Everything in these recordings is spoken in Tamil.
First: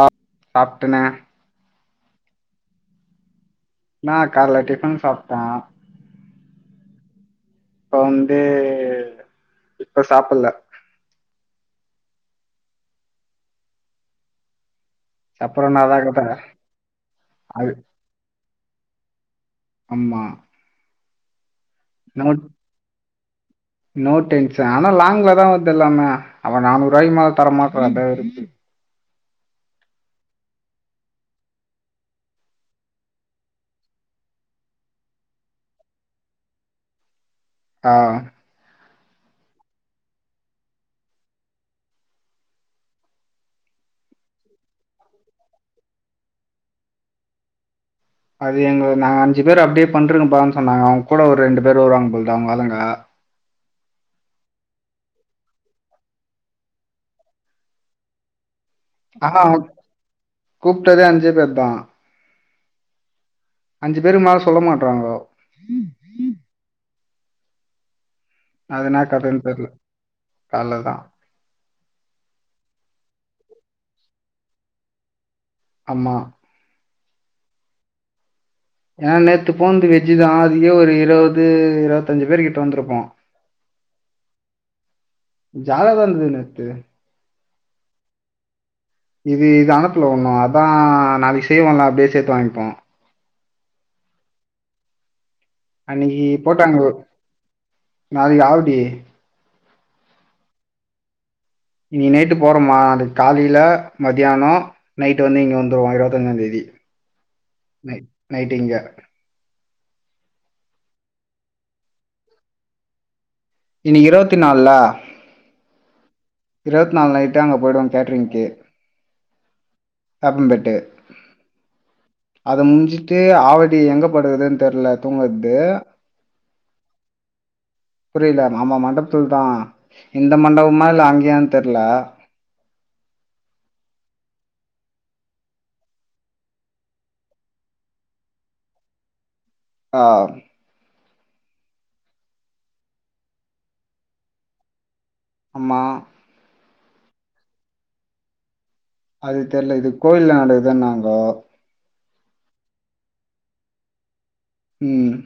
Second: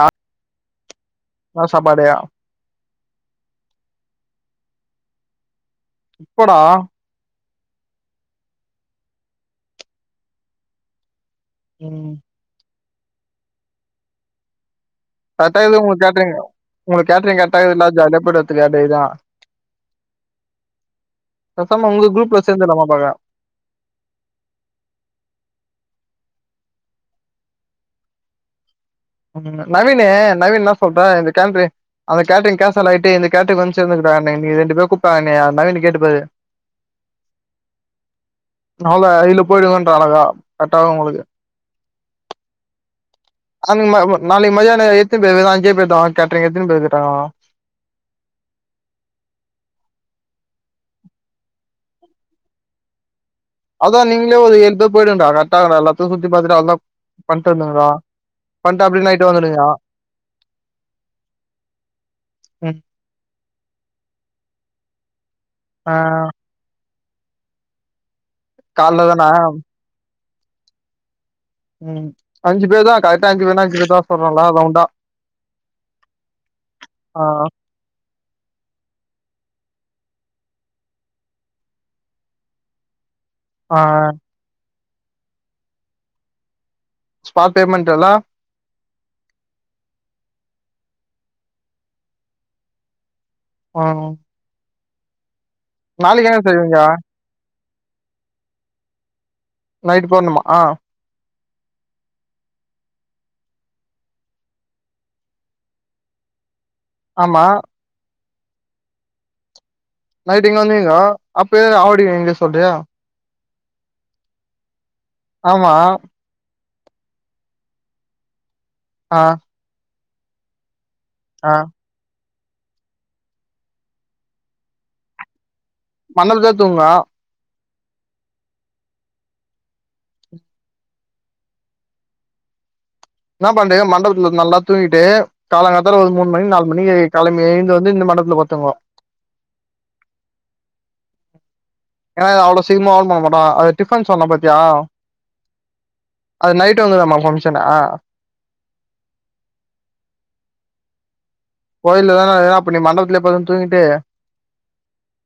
ஆ சாப்ட்டனே னா சாப்பாடே நா கால்ல டிஃபன் சாப்ட்ட இப்படா இப்ப வந்து இப்ப சாப்புல்ல ம் பட்டையில சாப்பறனாதா உங்களுக் கத கேட்ரிங் உங்குளுக்கு கேட்ரிங் அது ஆ [unintelligible] அம்மா பெசாம உங்க குரூப்ல சேர்ந்துலாமா பாக்க நோ டென்ஷன் ஆனா லாங்லதா வர்து எல்லாம அவ நானூறு ரூபாய்க்கு மேல தர மாட்ரான் டே [unintelligible] நவீனு நவீன் இன்னா சொல்றா இந்த கேம்பே அந்த கேட்ரிங் கேன்சல் ஆயிட்டு இந்த கேட்ரிக்கு வந்து சேர்ந்துங்க நீங்க ரெண்டு பேரு கூப்டாங்க என்னைய அன்னால நீ கேட்டுப்பாரு ஆ நவுள இல்ல போயிடுங்கன்றா அழக கரெடாவும் உங்களுக்கு அம்ம நாளைக்கு மதியான எத்துனு பேருதேன் வெரும் அஞ்சே பேர் தா கேட்ரிங்கு எத்துன்னு பேவோ அது எங்க நாங்க அஞ்சு பேர் அப்டியே பண்ருக்கன்பான்னு சொன்னாங்க அவுங் கூட ஒரு ரெண்டு பேரு வருவாங்க போல் அவுங்க வாராங்க அதா நீங்ளே ஒரு எழு பேர் போய்டுங்கடா கரெக்டாருக்கு எல்லாத்தையு சுத்தி பாத்துட்டு அதானன [inaudible] பண்ட்டு வந்துருங்கடா பண்ட்டா அப்புடின்னா நயிட்டு வந்துடுங்க கூப்டதே அஞ்சே பேர்தா ம் அஞ்சு பேருக்கு மேல சொல்ல மாட்றாங்கோ ஆ அது என்னா கால்ல தானா கதன்னு தெர்ல அவ்ளோதா ம் அஞ்சு பேர் தா கரெட்டா அஞ்சு பேருதா அஞ்சு பேர்தா சொல்லலா ரௌண்டா அம்மா ஆ ஏன் நேத்துப் போனது வெஜ் தா அதிலே ஒரு இருவது இருவத்தஞ்சு பேர் கிட்ட வந்திருப்போ ஆ ஜாதகம் வந்துது நேத்து ஸ்பாட் பேமெண்ட் அல்லா இது இது அனுப்பல ஒண்ணு அதா நாளைக்கு சேவ் ஆனா அப்டியே சேத்து வாங்கிப்போ ஆ அன்னைக்கு என்ன செய்வீங்க போட்டாங்கள நாளைக்கு ஆவடி நைட்டு போயிட்ணுமா ஆ இன்னிக்கு நைட்டு போறோமா அதுக்கு காலைல மத்தியானோ நைட்டு வந்து இங்க வந்துருவோ இருவத்தஞ்சாந் தேதி ஆமா நை நைட்டு இங்க நைட்டு இங்க வந்தீங்க அப்ப ஏ ஆவடி சொல்றியா இன்னிக்கு இருவத்தி நாலுல ஆமா இருவத்தி நாலு நைட்டு அங்க போயிடுவோ கேட்ரிங்க்கு ஆ அப்பந்தெட்டு ஆ அத முஞ்சிட்டு ஆவடி எங்க படுக்றதுன்னு தெர்ல தூங்குறது மண்டபத்லே தூங்லா புரில ஆமா மண்டபத்துல தா இந்த மண்டபமா இல்ல அங் அங்கயான் தெர்ல என்ன பண்றீங்க மண்டபத்துல நல்லா தூங்கிட்டு காலங்காத்தால ஒரு மூணு மணி நாலு மணி கிழம்பி எழுந்து வந்து இந்த மண்படத்துல படுத்துக்குவோ ஆ ஏன்னா இது அவ்ளோ சீக்ரமா ஓப்பன் பண்ண மாட்டாங்க அது டிஃபன் சொன்ன ப பாத்தியா ஆமா அது நைட் வங்கதமா ஃபங்க்ஷனா அது தெரில இது கோயில்ல நடக்குது நாங்கோ கோயில்ல தானா ஏனா அப்போ நீ மண்டபத்துல படுத்து தூங்கிட்டு ம்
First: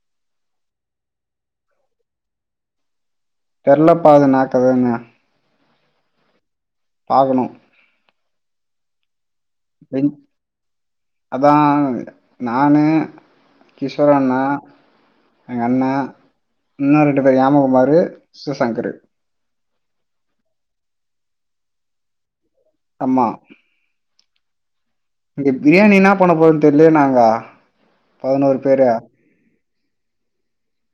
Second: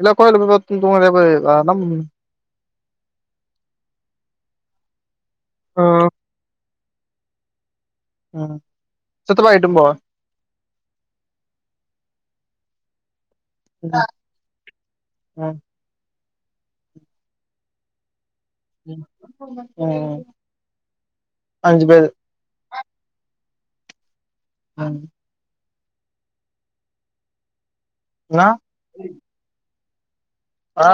இல்ல கோயிலு போய் தூங்குவோ தங்கம் தெர்லபா அது நாக்கதானு ஆ பாகணும் ம் அதா நானு கிஷோர் அண்ணே எங்க அண்ணா இன்னும் ரெண்டு பேர் யாமகுமாரு சு சங்கங்கர் ம் அஞ்சு பேர் ஆமா ஆ இங்க பிரியாணி என்ன பண்ண போதுன்னு தெரிலயே நாங்க ன்னா பதினோரு பேரு ஆ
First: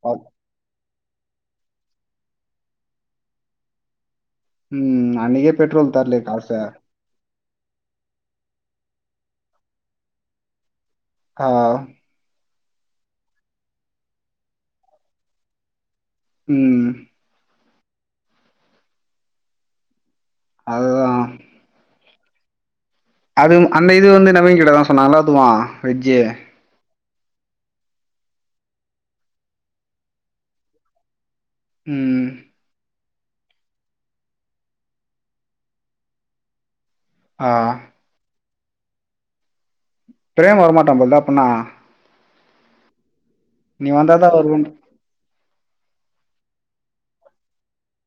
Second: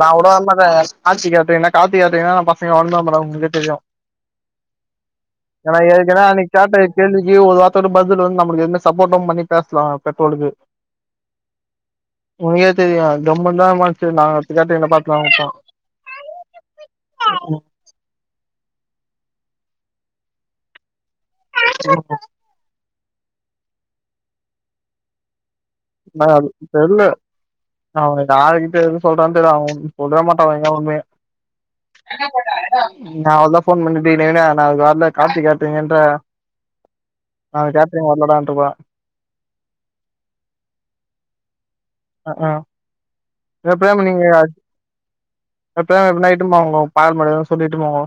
நான் உடவான்னு பாத்த ஆச்சி கேட்டுங்கன்னா காபி கேட்டுர்ங்கன்னா நான் பசங்க வாழ்ந்தன் மேடே உங்களுக்கே தெரியும் ம் அண்ணிகே பெட்ரோல் தரல ஏற்கனவே காச அன்னைக்கு கேட்ட கேள்விக்கு ஒரு வார்த்த பதில் வந்து நம எவுமே சப்போ்ட்டும் பண்ணி பேசலாம் பெட்ரோலுக்கு ஆ உனக்கே தெரியும் கம்மன்னு தான் மொச்சு நாங்க அத்துக்கேட்டு என்ன பாத்துலாம்ப்ப ம் ஆஹ அது தா [unintelligible] அது அந்த இது வந்து நமைய் கிட்ட தான் சொன்னாங்கல்லா எல்லத்துகு ஆது தெரில அவன் யாருக்கு கிட்ட எது சொல்றான் தெரில அவன் சொல்லவே மாட்டான் எங்க உண்மையே ம் நான் அவதான் போன் பண்ணட்டீா நான் வாரல காட்சி காேட்டீங்கன்ற ஆ நான் அந்த கேட்டுறீங் வர்லடான்ட்டு இருப்ப ப்ரேம வர மாட்ட போதுதான் அப்டிண்ணா அ ஆ நீ எப்டியாம வந்தாதான் நீங்க தான் வருவோம் எப்டிய நைட்டும் போங்கே பால் மடியனு சொல்லிட்டு போங்கே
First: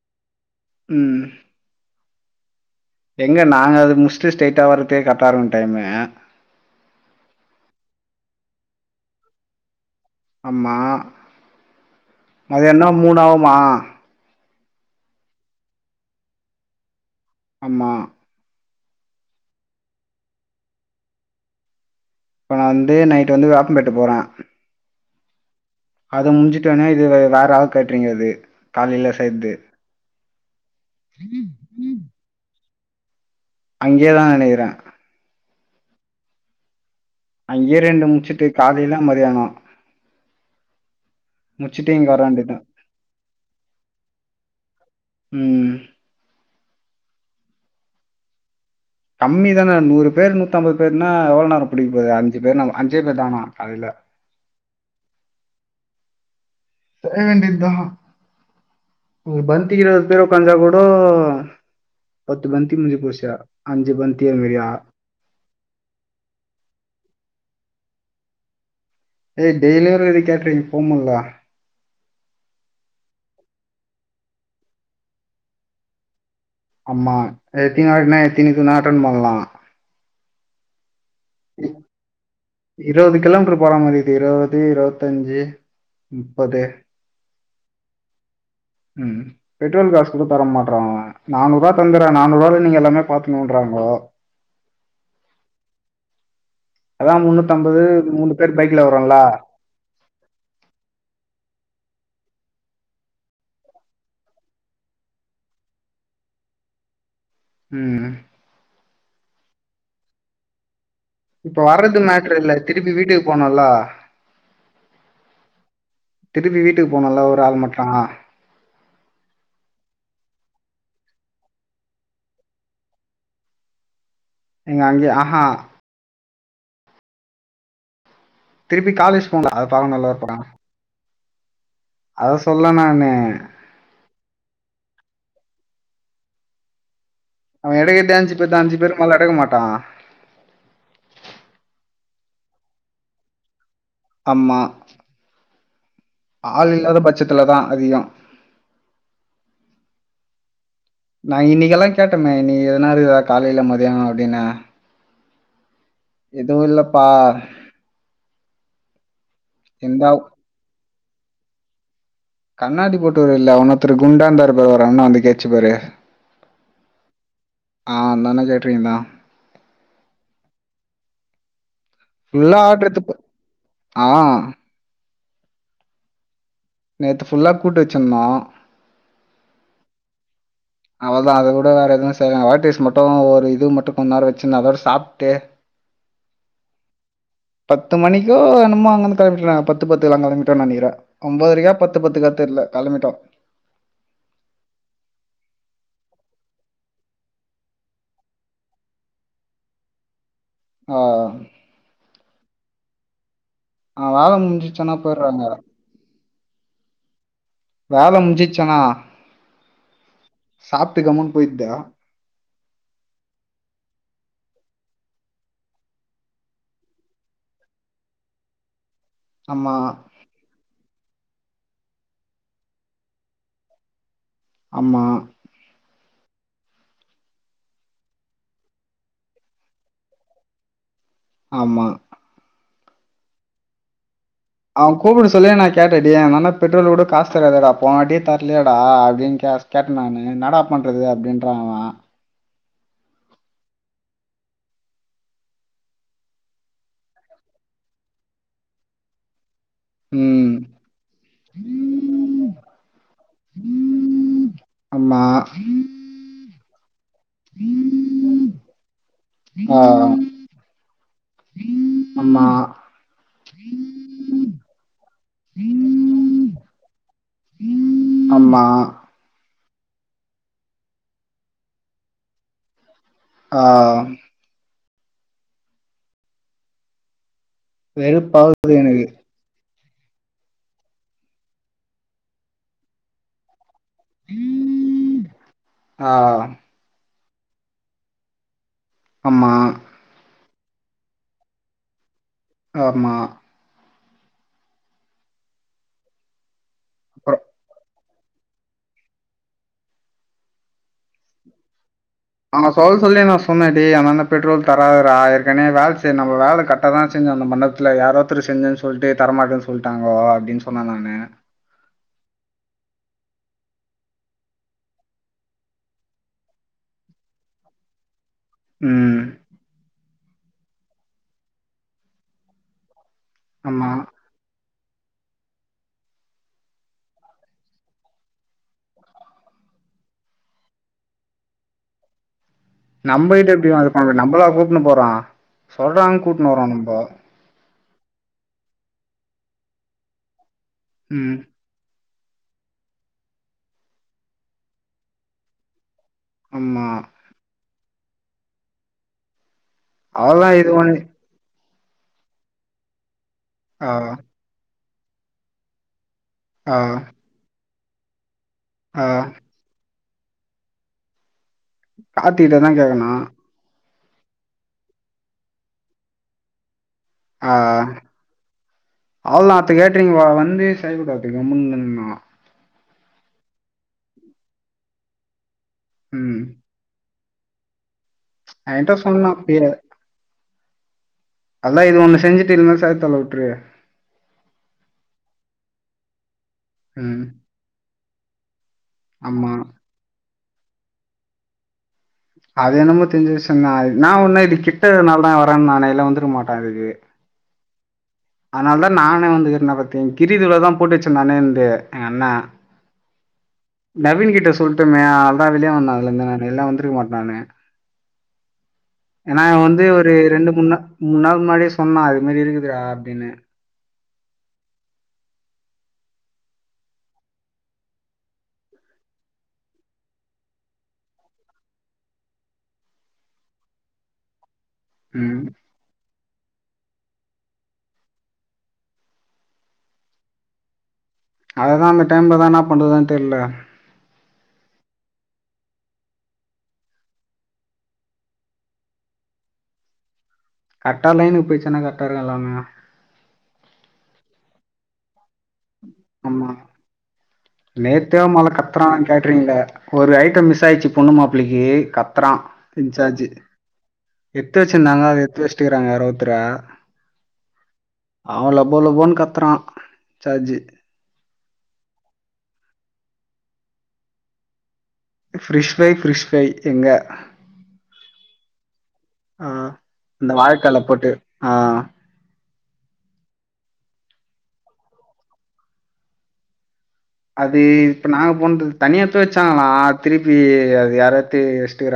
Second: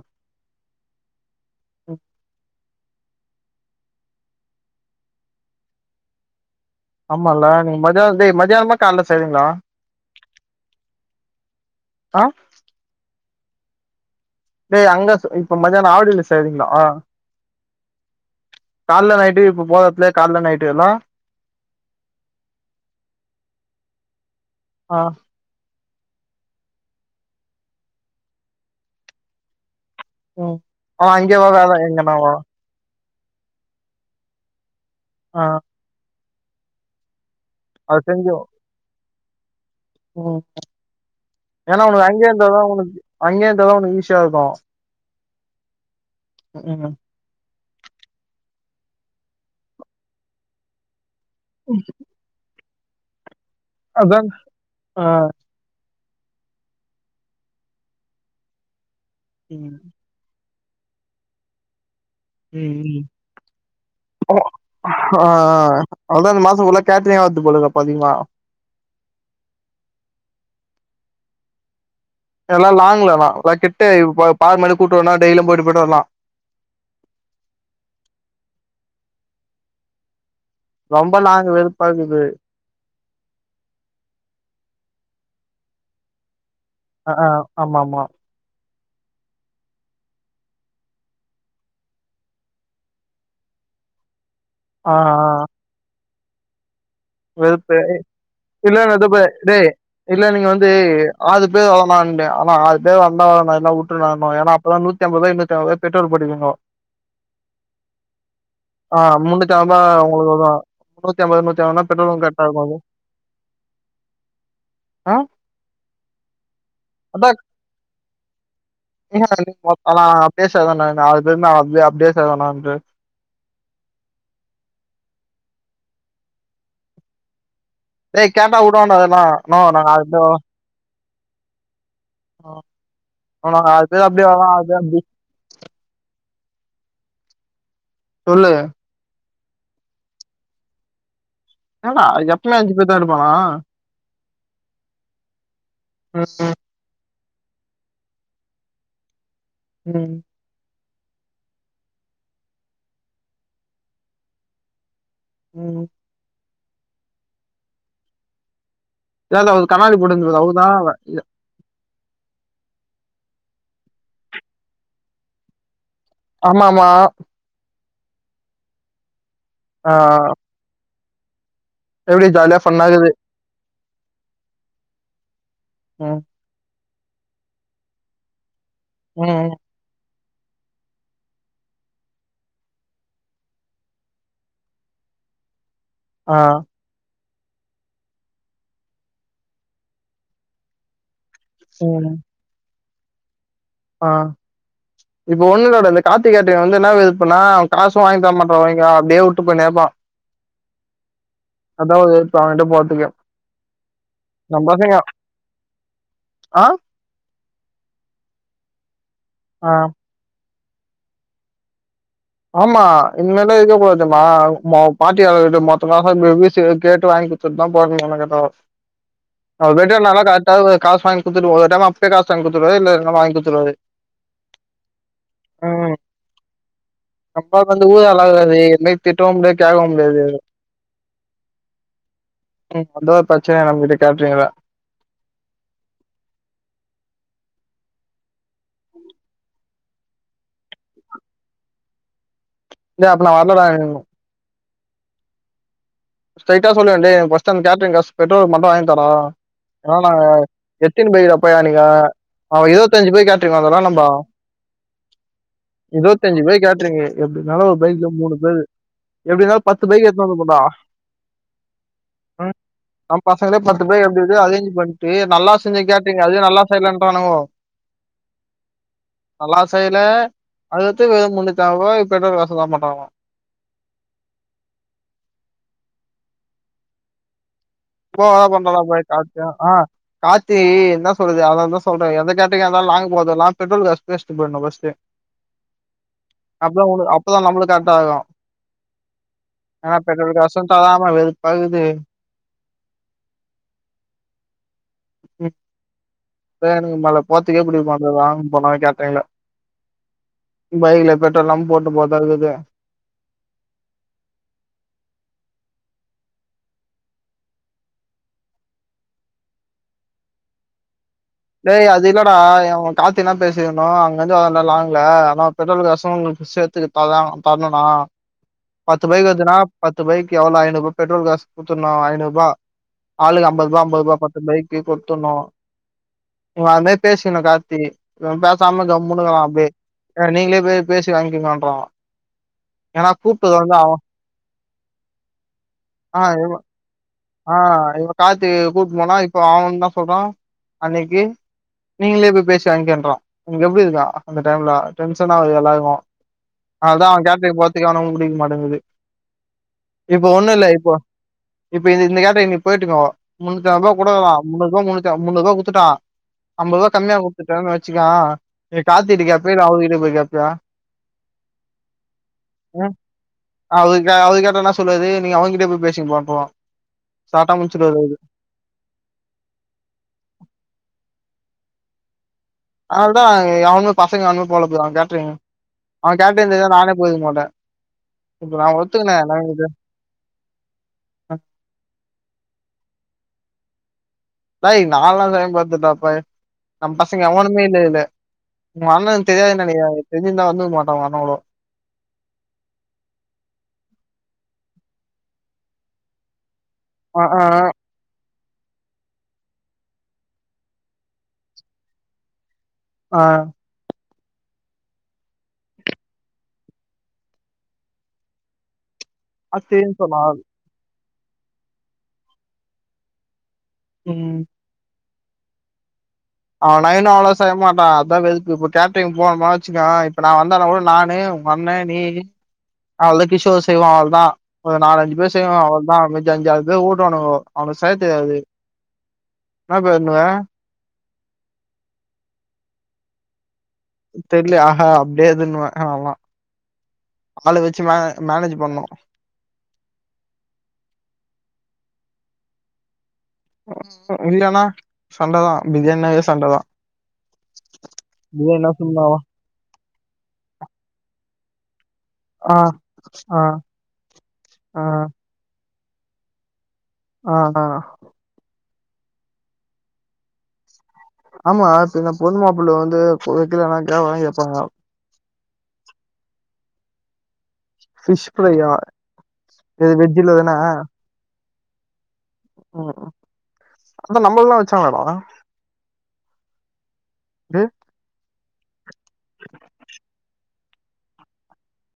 ம் எங்க நாங்க அது முஸ்ட்டு ஸ்ரெயிட்டா வர்றதே கர்ட்டா இர்க்கு டைம் ஆமால்ல நீங்க மதியானம் மதியானமா கால செய்வீங்களா ஆமா ஆ மதிய என்ன மூணு ஆகுமா ஏய் அங்க இப்ப மதியானம் ஆவடில்ல செய்வீங்களா ஆமா கால்ல நைட்டு இப்போ போத எடதுலே கால்ல நைட்டு எல்லா இப்போ நான் வந்து நைட் வந்து வெப்பம் பெட்டு போறேன் ஆ அத முடிஞ்சுட்டுனே இது வேற ஆள் கேட்டுறீங் அது காலையில சேய்ர்த்து ம் அவ அங்கேவ அ எங்க நாவோ அங்கே தான் நெனைக்கிறேன் ஆ அங்கே அது ரெண்டு முட்ச்சுட்டு காலைலே மதியானோ ஓ ஏனா உனக்கு இங்க வர அங்கே வேண்டியதான் இருந்தாதான் உனக்கு அங்கே இருந்தாதான் உனக்கு ஈஸியா இருக்கும் ம் அப்ற என்ன கம்மி தானே நூறு பேரு நூத்தம்பது பேருனா எவ்ளோ நேரம் புடிக்க போது அஞ்சு பேரு அஞ்சே பேர் தானா காலைல அதா ஆ ஏ நிந்தா அ ம் பல்டிகறது இப்டியே உக்காந்தா கூட பத்து பந்தி ம் முஞ்சி ம். போச்சா அஞ்சு பந்தி மீரியா ஆ அதா இந்த மாச ஃபுல்லா கேட்ரிங்கா எடுத்து போடுங்க பாதிங்ளா ஏ டெய்லி ஒரொரு கேட்ரிங் போ முல்லடா எல்லா லாங்கலண்ணா எல்லா கிட்ட இப்ப பார்ட் மாரி கூட்டு வரனா டெய்லி போயிட்டு போயிட்டு வரலா ஆமா எத்தினி வாட்னா எத்தினி இதுனா அட்டன் பண்லா ரொம்ப லாங் வெறுப்பாகுது இருபது கிலோமீட்ரு போறா மாரி இக்குது இருபது இருபத்தஞ்சு முப்பது அ ஆ ஆமாமா ம் பெட்ரோல் காசு கூட தர மாட்றா அவ நானூர்வா தந்துறே நானூருபால நீங்க எல்லாமே பாத்துணுன்றாங்கோ ஆ ஆ அதான் வெறுப்பே முந்நூற்றம்பது மூணு பேர் இல்ல பைக்கில் இல்ல வரோம்ல துபே டே இல்ல நீங்க வந்து ஆறு பேர் வரலான்ங்க ஆனா ஆறு பேர் வந்தா வரானா இல்லனா உட்ருனானுவ ஏன்னா அப்பதா நூத்தி நூத்தி அம்பது ருவாய்க் நூத்தி அம்பது ருவாய்க் பெட்ரோல் போட்டுகனிங்கோ ம் ஆ முன்னூத்தி அம்பா உங்களுக்குதா முன்னூத்தி அம்பது நூத்தி அம்பனா அது மேட்ரு இல்ல திருப்பி வீட்டுக்கு போனுல்ல ஆ திருப்பி வீட்டுக்கு போனுல்ல ஒரு ஆள் மட்ட என்ன பண்ணிங்க அண்ணா பேசறதானா இந்த ஆறு பேர்னா ஆறு பேர் அப்டியே சேவன்னா வந்து நீங்க அங்கே அஹா ஏய் கேட்டா திருப்பி வுடுவாண்டா அதெல்லா காலேஜ் போனோல்ல, இன்னு அத ஒரு நாலு பாக்கணுல்ல பே பக்கம். அத ஆ சொல்ல நானு. ஆனா நாலு பேர் அப்டியே வன்னா ஆறு பேர் அப்டி அவ எடக்கட்டே அஞ்சு சொல்லு பேர்தா அஞ்சு பேர்க்கு‌ மேல‌ எடுக்க‌ மாட்டா என்னடா எப்பமே அஞ்சு பேர்தா எடுப்பானா அம்மா ம், ஆள் இல்லாத பட்சத்துலதா அதியு ம் நா இன்னிக்கெல்லா கேட்டமே நீ எதனாரு ஏதா காலையில மதியானோ அப்டினு ம் எதுவு இல்லப்பா இதாவது அவ கண்ணாடி இந்தா" போட்டுது அவுதா அவ கண்ணாடி போட்டுவரு இல்ல இன்னொத்தரு குண்டா இந்தாரு பாரு ஒரு அண்ணா வந்து கேச்சு பாரு ஆமாமா ஆ அந்த அண்ணா கேட்ரிங்தா ஆ எப்டி ஜாலியா ஃபுல்லா ஆட்ரு ஃபண்ணாகுது எடுத்து ஆ, ம் நேத்து ஃபுல்லா கூட்டு வெச்சிருந்தோ ம் ம் அவள்தா அத விட வேற ஏதா செய்வாங்க வேர்டேஸ் மட்டு ஒரு இது மட்டு கொஞ்ச நேர வெச்சுன்னு அதோட சாப்ட்டு ஆ பத்து மணிக்கோ என்னமோ அங்கந்து கெளம்பிட்ட நா பத்து பத்துக்குலா கெளம்பிட்ட நெனைக்குற ஒம்பதரைக்கா பத்து ம், பத்துக்கா தெர்ல கெளம்பிட்டோ ஆ இப்ப ஒண்ணு இல்ல அப்டே அந்த கார்த்திக் கேட்டு இவ வந்து என்னா விருப்பன்னா அவன் காசும் வாங்கி தர மாட்ரா ஒய்ங்கா அப்டே உட்டு போய்னேப்பா ஆ அதா வெறுப்பே அவங்கிட்ட போறத்துக்கே ஆ வேல முஞ்சிச்சன்னா போயிறாங்க ஆ வேல முஞ்சிச்சன்னா ஆ சாப்ட்டு கம்முன் போய்ட்தா ஆமா இந் மாரில்லா இருக்கவே கூடாது தெரிமா மோ [unintelligible] மொத்த காசும் [unintelligible] கேட்டு வாயிங் குத் துட்தா போவே என்ன கேட்டாங்கோ அவ ஆமாம் கிட்ட நல்லா கரக்டா கு காசு வாங்கி குத்துட்டு ஒரு ஒரு டைம் அப்பயே காசு வாங்கி குத்துருவாரு இல்ல நம்ம வாங்கி குத்துருவாரு ஆமா ம் நம்பாள் வந்து ஊர் அழகாது என்னயு திட்டவு முடியாது கேக்கவு முடியாது எதுவு ஆமா [unintelligible] பிரச்சனையா நம்ம கிட்ட கேட்றீங்க்ல அவன் கூப்புட சொல்லியே நா கேட்ட டேய் அந்த அண்ணா பெட்ரோல் கூட காசு தராதேடா போனவாட்டியே தர்லயே டா அப்டின் கேஸ் கேட்டே நானு இன்னாடா பண்றது அப்டின்றா அவன் டேய் அப்ப நா வர்ல டா [unintelligible] ஸ்ட்ரைட்டா சொல்லுவ டேய் எனக் ஃபர்ஸ்ட் அந்த கேட்டரிங் காசு பெட்ரோல்க்கு மட்டு வாங்கி தாடா இல்லனா நாங்க எத்தினி [unintelligible] பையா நீங்க ம் அவ இருவத்தஞ்சு பேர் கேட்ரிங் வந்தா நம்ப ஆமா இருவத்தஞ்சு பேர் கேட்ரிங்கு எப்டினாலு ஒரு பைக்ல மூணு பேரு எப்டினாலு ஆ, பத்து பைக்கு எத்துனு வந்துருப்போ டா ஆமா ம் நம் பசங்களே பத்து பைக் எப்டி எப்படியோ அரேஞ்ச் பண்ட்டு நல்லா செஞ்ச கேட்ரிங்கு அதே நல்லாப் செய்லன்டானுங்கோ ஆமா நல்லா செய்ல அது [unintelligible] பெட்ரோல் காசு தர மாட்டாங்கலா ஆ போ வேல பண்ற வெறுப்பாகுது தா போய் எனக்கு சாப் டியா ஆ கார்த்தி என்ன சொல்லுது அத தா சொல்றே எந்த கேட்ரிங்கா இருந்தாலு லாங்க போதுல்லா பெட்ரோல் காசு பேசிட்டு போய்ட்னு ஃபர்ஸ்ட்டே ஆ, அப்பதா ஓனர் அப்பதா நம்மளு கரெக்டா ஆகு ஆமா னா பெட்ரோல் காசும் தராம வெறுப்பாகுது ஆமா ம் இப்ப எனக்கு மொதல்ல அப்புறம் போறதுக்கே புடிக்க மாட் ங்க லாங் போனா கேட்ரிங்ல பைக்ல பெட்ரோல்லா போட்டு போற்தாக்குது சொல் சொல்லே நா சொன்னே டேய் அவனான்ட பெட்ரோல் தராதரா ஏற்கனே வேல செய் நம் வேல கர்ட்டா தான் செஞ்ச அந்த மண்டப் துல யாரோ ஒத்தரு செஞ்சன் சொல்ட்டு தரமாட்டனு சொல்ட்டாங்கோ அப்டின் சொன்ன நானு டேய் அது இல்லடா இவன் கார்த்தி என்ன பேசிகணு அங்கந்து வந்தோ லாங்க்ல ஆனா பெட்ரோல் காசும் உங்களுக்கு சேத்துகுத் ப்பாதா அவ்ங் தர்னுன்னா பத்து ம் பைக் வருதுனா பத்து பைக் எவ்ளோ ஐநூறு ரூபா பெட்ரோல் காசு குடுத்துட்னோ ஐநூறு ரூபா ஆளுக்கு அம்பது ருவா ஆமாம் அம்பது ருவா பத்து பைக்கு குடுத்துடுணு இவன் அது மாரி பேசிக்கணு கார்த்திகி இவன் பேசாம கம்முனு இருக்கா அப்டியே வேற நீங்களே போய் பேசி வாங்கிக்கீங்கன்றா நம்மகிட்ட எப்டி வாங்கிப்பாங்க நம்மளா கூப்டுனு போறோ ஆ சொல்றாங்கனு கூட்டுனு இவ வரோம் நம்ப ஆ இவன் கார்த்தி கூப்டுனு போனா இப்ப அவன் என்ன சொல்றான் அன்னக்கி ம் நீங்களே போய் பேசி வாங்கிக்கன்றா உங்களுக்கு எப்டி இருக்கு அந்த டைம்ல டென்ஷனாவுது எல்லாருக்கு ஆமா அதா அவன் கார்த்திக்க பாத்து அவன உங்களுக்கு பிடிக்க மாட்டேங்குது இப்ப அவளதா ஒன்னு இல்ல இது இப்போ பண்ணி இப்ப இந்த இந்த கேட்டரிங் நீ பெய்ட்டு இங்க வா முன்னுத்தாரு ஆ கிலோ கொண்டு வரவா முன்னூரூ கிலோ முடிஞ்ச்சா முன்னூரூ கிலோ வித்துட்டா ஆ அம்பது ருவா கம்மியா குடுத்துட்டாங்கனு வச்சிக்கா நீ ஆ கார்த்திட்ட கேப்பியா இல்ல அவரு வீட்டுக்கு போய் கேப்பியா கார்த்திட்டதா கேக்கணு அவுரு கே அவுரு கேட்டா என்ன சொல்லுவாரு நீங்க அவன் கிட்டயே போய் பேசிங்கப்பா அனுப்புவா ஆ அவ்ளோதா அடுத்த கேட்டரிங் வா வந்து செய்ய கூடாது கம்முனு இந்துர்னோ அதனாலதா எவனுமே பசங்க யாருமே போலப்புல அவன் கேட்டரிங் அவன் ம் கேட்டரிங் தெரிஞ்சா நானே போயிருக்க மாட்டே நா என்கிட்ட ஒத்துக்கனே சொன்னா என்னங் இது அப்பயே அதெலா இது ஒன்னு செஞ்சிட்டு இதுமேல செய்தெவல்ல உட்ரு பாய் நாலு நாள்தா ஏங் பாத்தா தப்பு நம்ப பசங்க ம் எவனுமே இல்ல இதுல உங்க அண்ணணுக்கு ஆமா தெரியாதுனு நெனக்கிறியா அவனுக்கு தெரிஞ்சிருந்தா வந்துருக்கமாட்டா ஒங்க அண்ண கூட அது என்னமோ தெரி்ஞ்ச விசியந்தா அது ஏன்ன ஒன்னு இது கிட்ட இருகிதுனால தா வரேன் நானு இல்ல வந்திருக்க மாட்டே அதுக்கு ஆ ஆ அதனால தா நானே வந்துகிறன பாத்துகிங் கிரிதுள தா போட்டு வச்சே நனயுன்ட்டு எங்க அண்ண ஆ நவீனு கிட்ட சொல்ட்டமே அதா வெளிய வந்தான்ல இந்த நேரோ இல்ல வந்துருக்க மாட்டேனானு ஏன்னா இவன் வந்து அத்தைன்னு ஒரு சொன்னா ரெண்டு மூண் நா மூணு நாள் முன்னாடியே சொன்னான் அதுமாரி இருக்குதுடா அப்டினு ம் அவனா இன்னு அவ்ளோதா செய்ய மாட்டா அதா வெல்து இப்ப கேட்ரிங் போ போனா வச்சுக்கோ இப்ப நா வந்தனா கூட நானே ஒங் அண்ணெ நீ அவ்ளோதா கிஷோர் செய்வா அவ்ளோதா ஒரு நாலஞ்சு பேர் ம். செய்வோ அவ்ளோதா அஞ்சு அஞ்சாரு பேரு ஓடுவானுங்க அவனுகு செய்ய தெரியாது என்ன பண்ணுவ அததா அந்த டைம்ல தா என்ன பண்றதுனு தெர்ல தெர்லயா ஆகா அப்டியே இதுன்னுவே அதனாலதா ஆளு வச்சு மே மேனேஜ் பண்ணணு கரட்டா லயனுக்கு போயிசுனாக்க கர்ட்டா இருக்கு எல்லாமே இல்லனா சண்ட தான் பிரியா ஆமா நேத்தே மொதல்ல பிரியாணினா கத்துறா சும்மாவா கேட்டரீங்ள ஒரு ஐட்டம் மிஸ் ஆயிருச்சு பொண்ணு மாப்பிள்ளைக்கு கத் துறான் ஆ இன்சார்ஜு ஆ எத்து ஆ வச்சிருந்தாங்க அத எத்து வச்சுட்டுருக்காங்க வேற ஒர்த்தர ஆ ஆ அவன் லபோ லபோனு கத்தறா இன்ஜார்ஜு ஆமா சில பொண்ணு மாப்பிள்ளை வந்து வைக்கலனா கேவலமா கேப்பாங்க ஃபிரிஸ் ஃப்ரை ஃபிரிஸ் ஃப்ரை எங்க ஃபிஷ் ஃப்ரையா ஆ. எது அந்த வெஜ்ஜல தான்னா வாழக்கால போட்டு. ஆ ஓஹோ அது நம்மளுக்கெல்லா வச்சாங்களே டா அது டேய் இப்ப நாங்க போன்துகு தனியா எடுத்து வச்சாங்களா திருப்பி அது யாராத்து வச்ட்டுருகாங்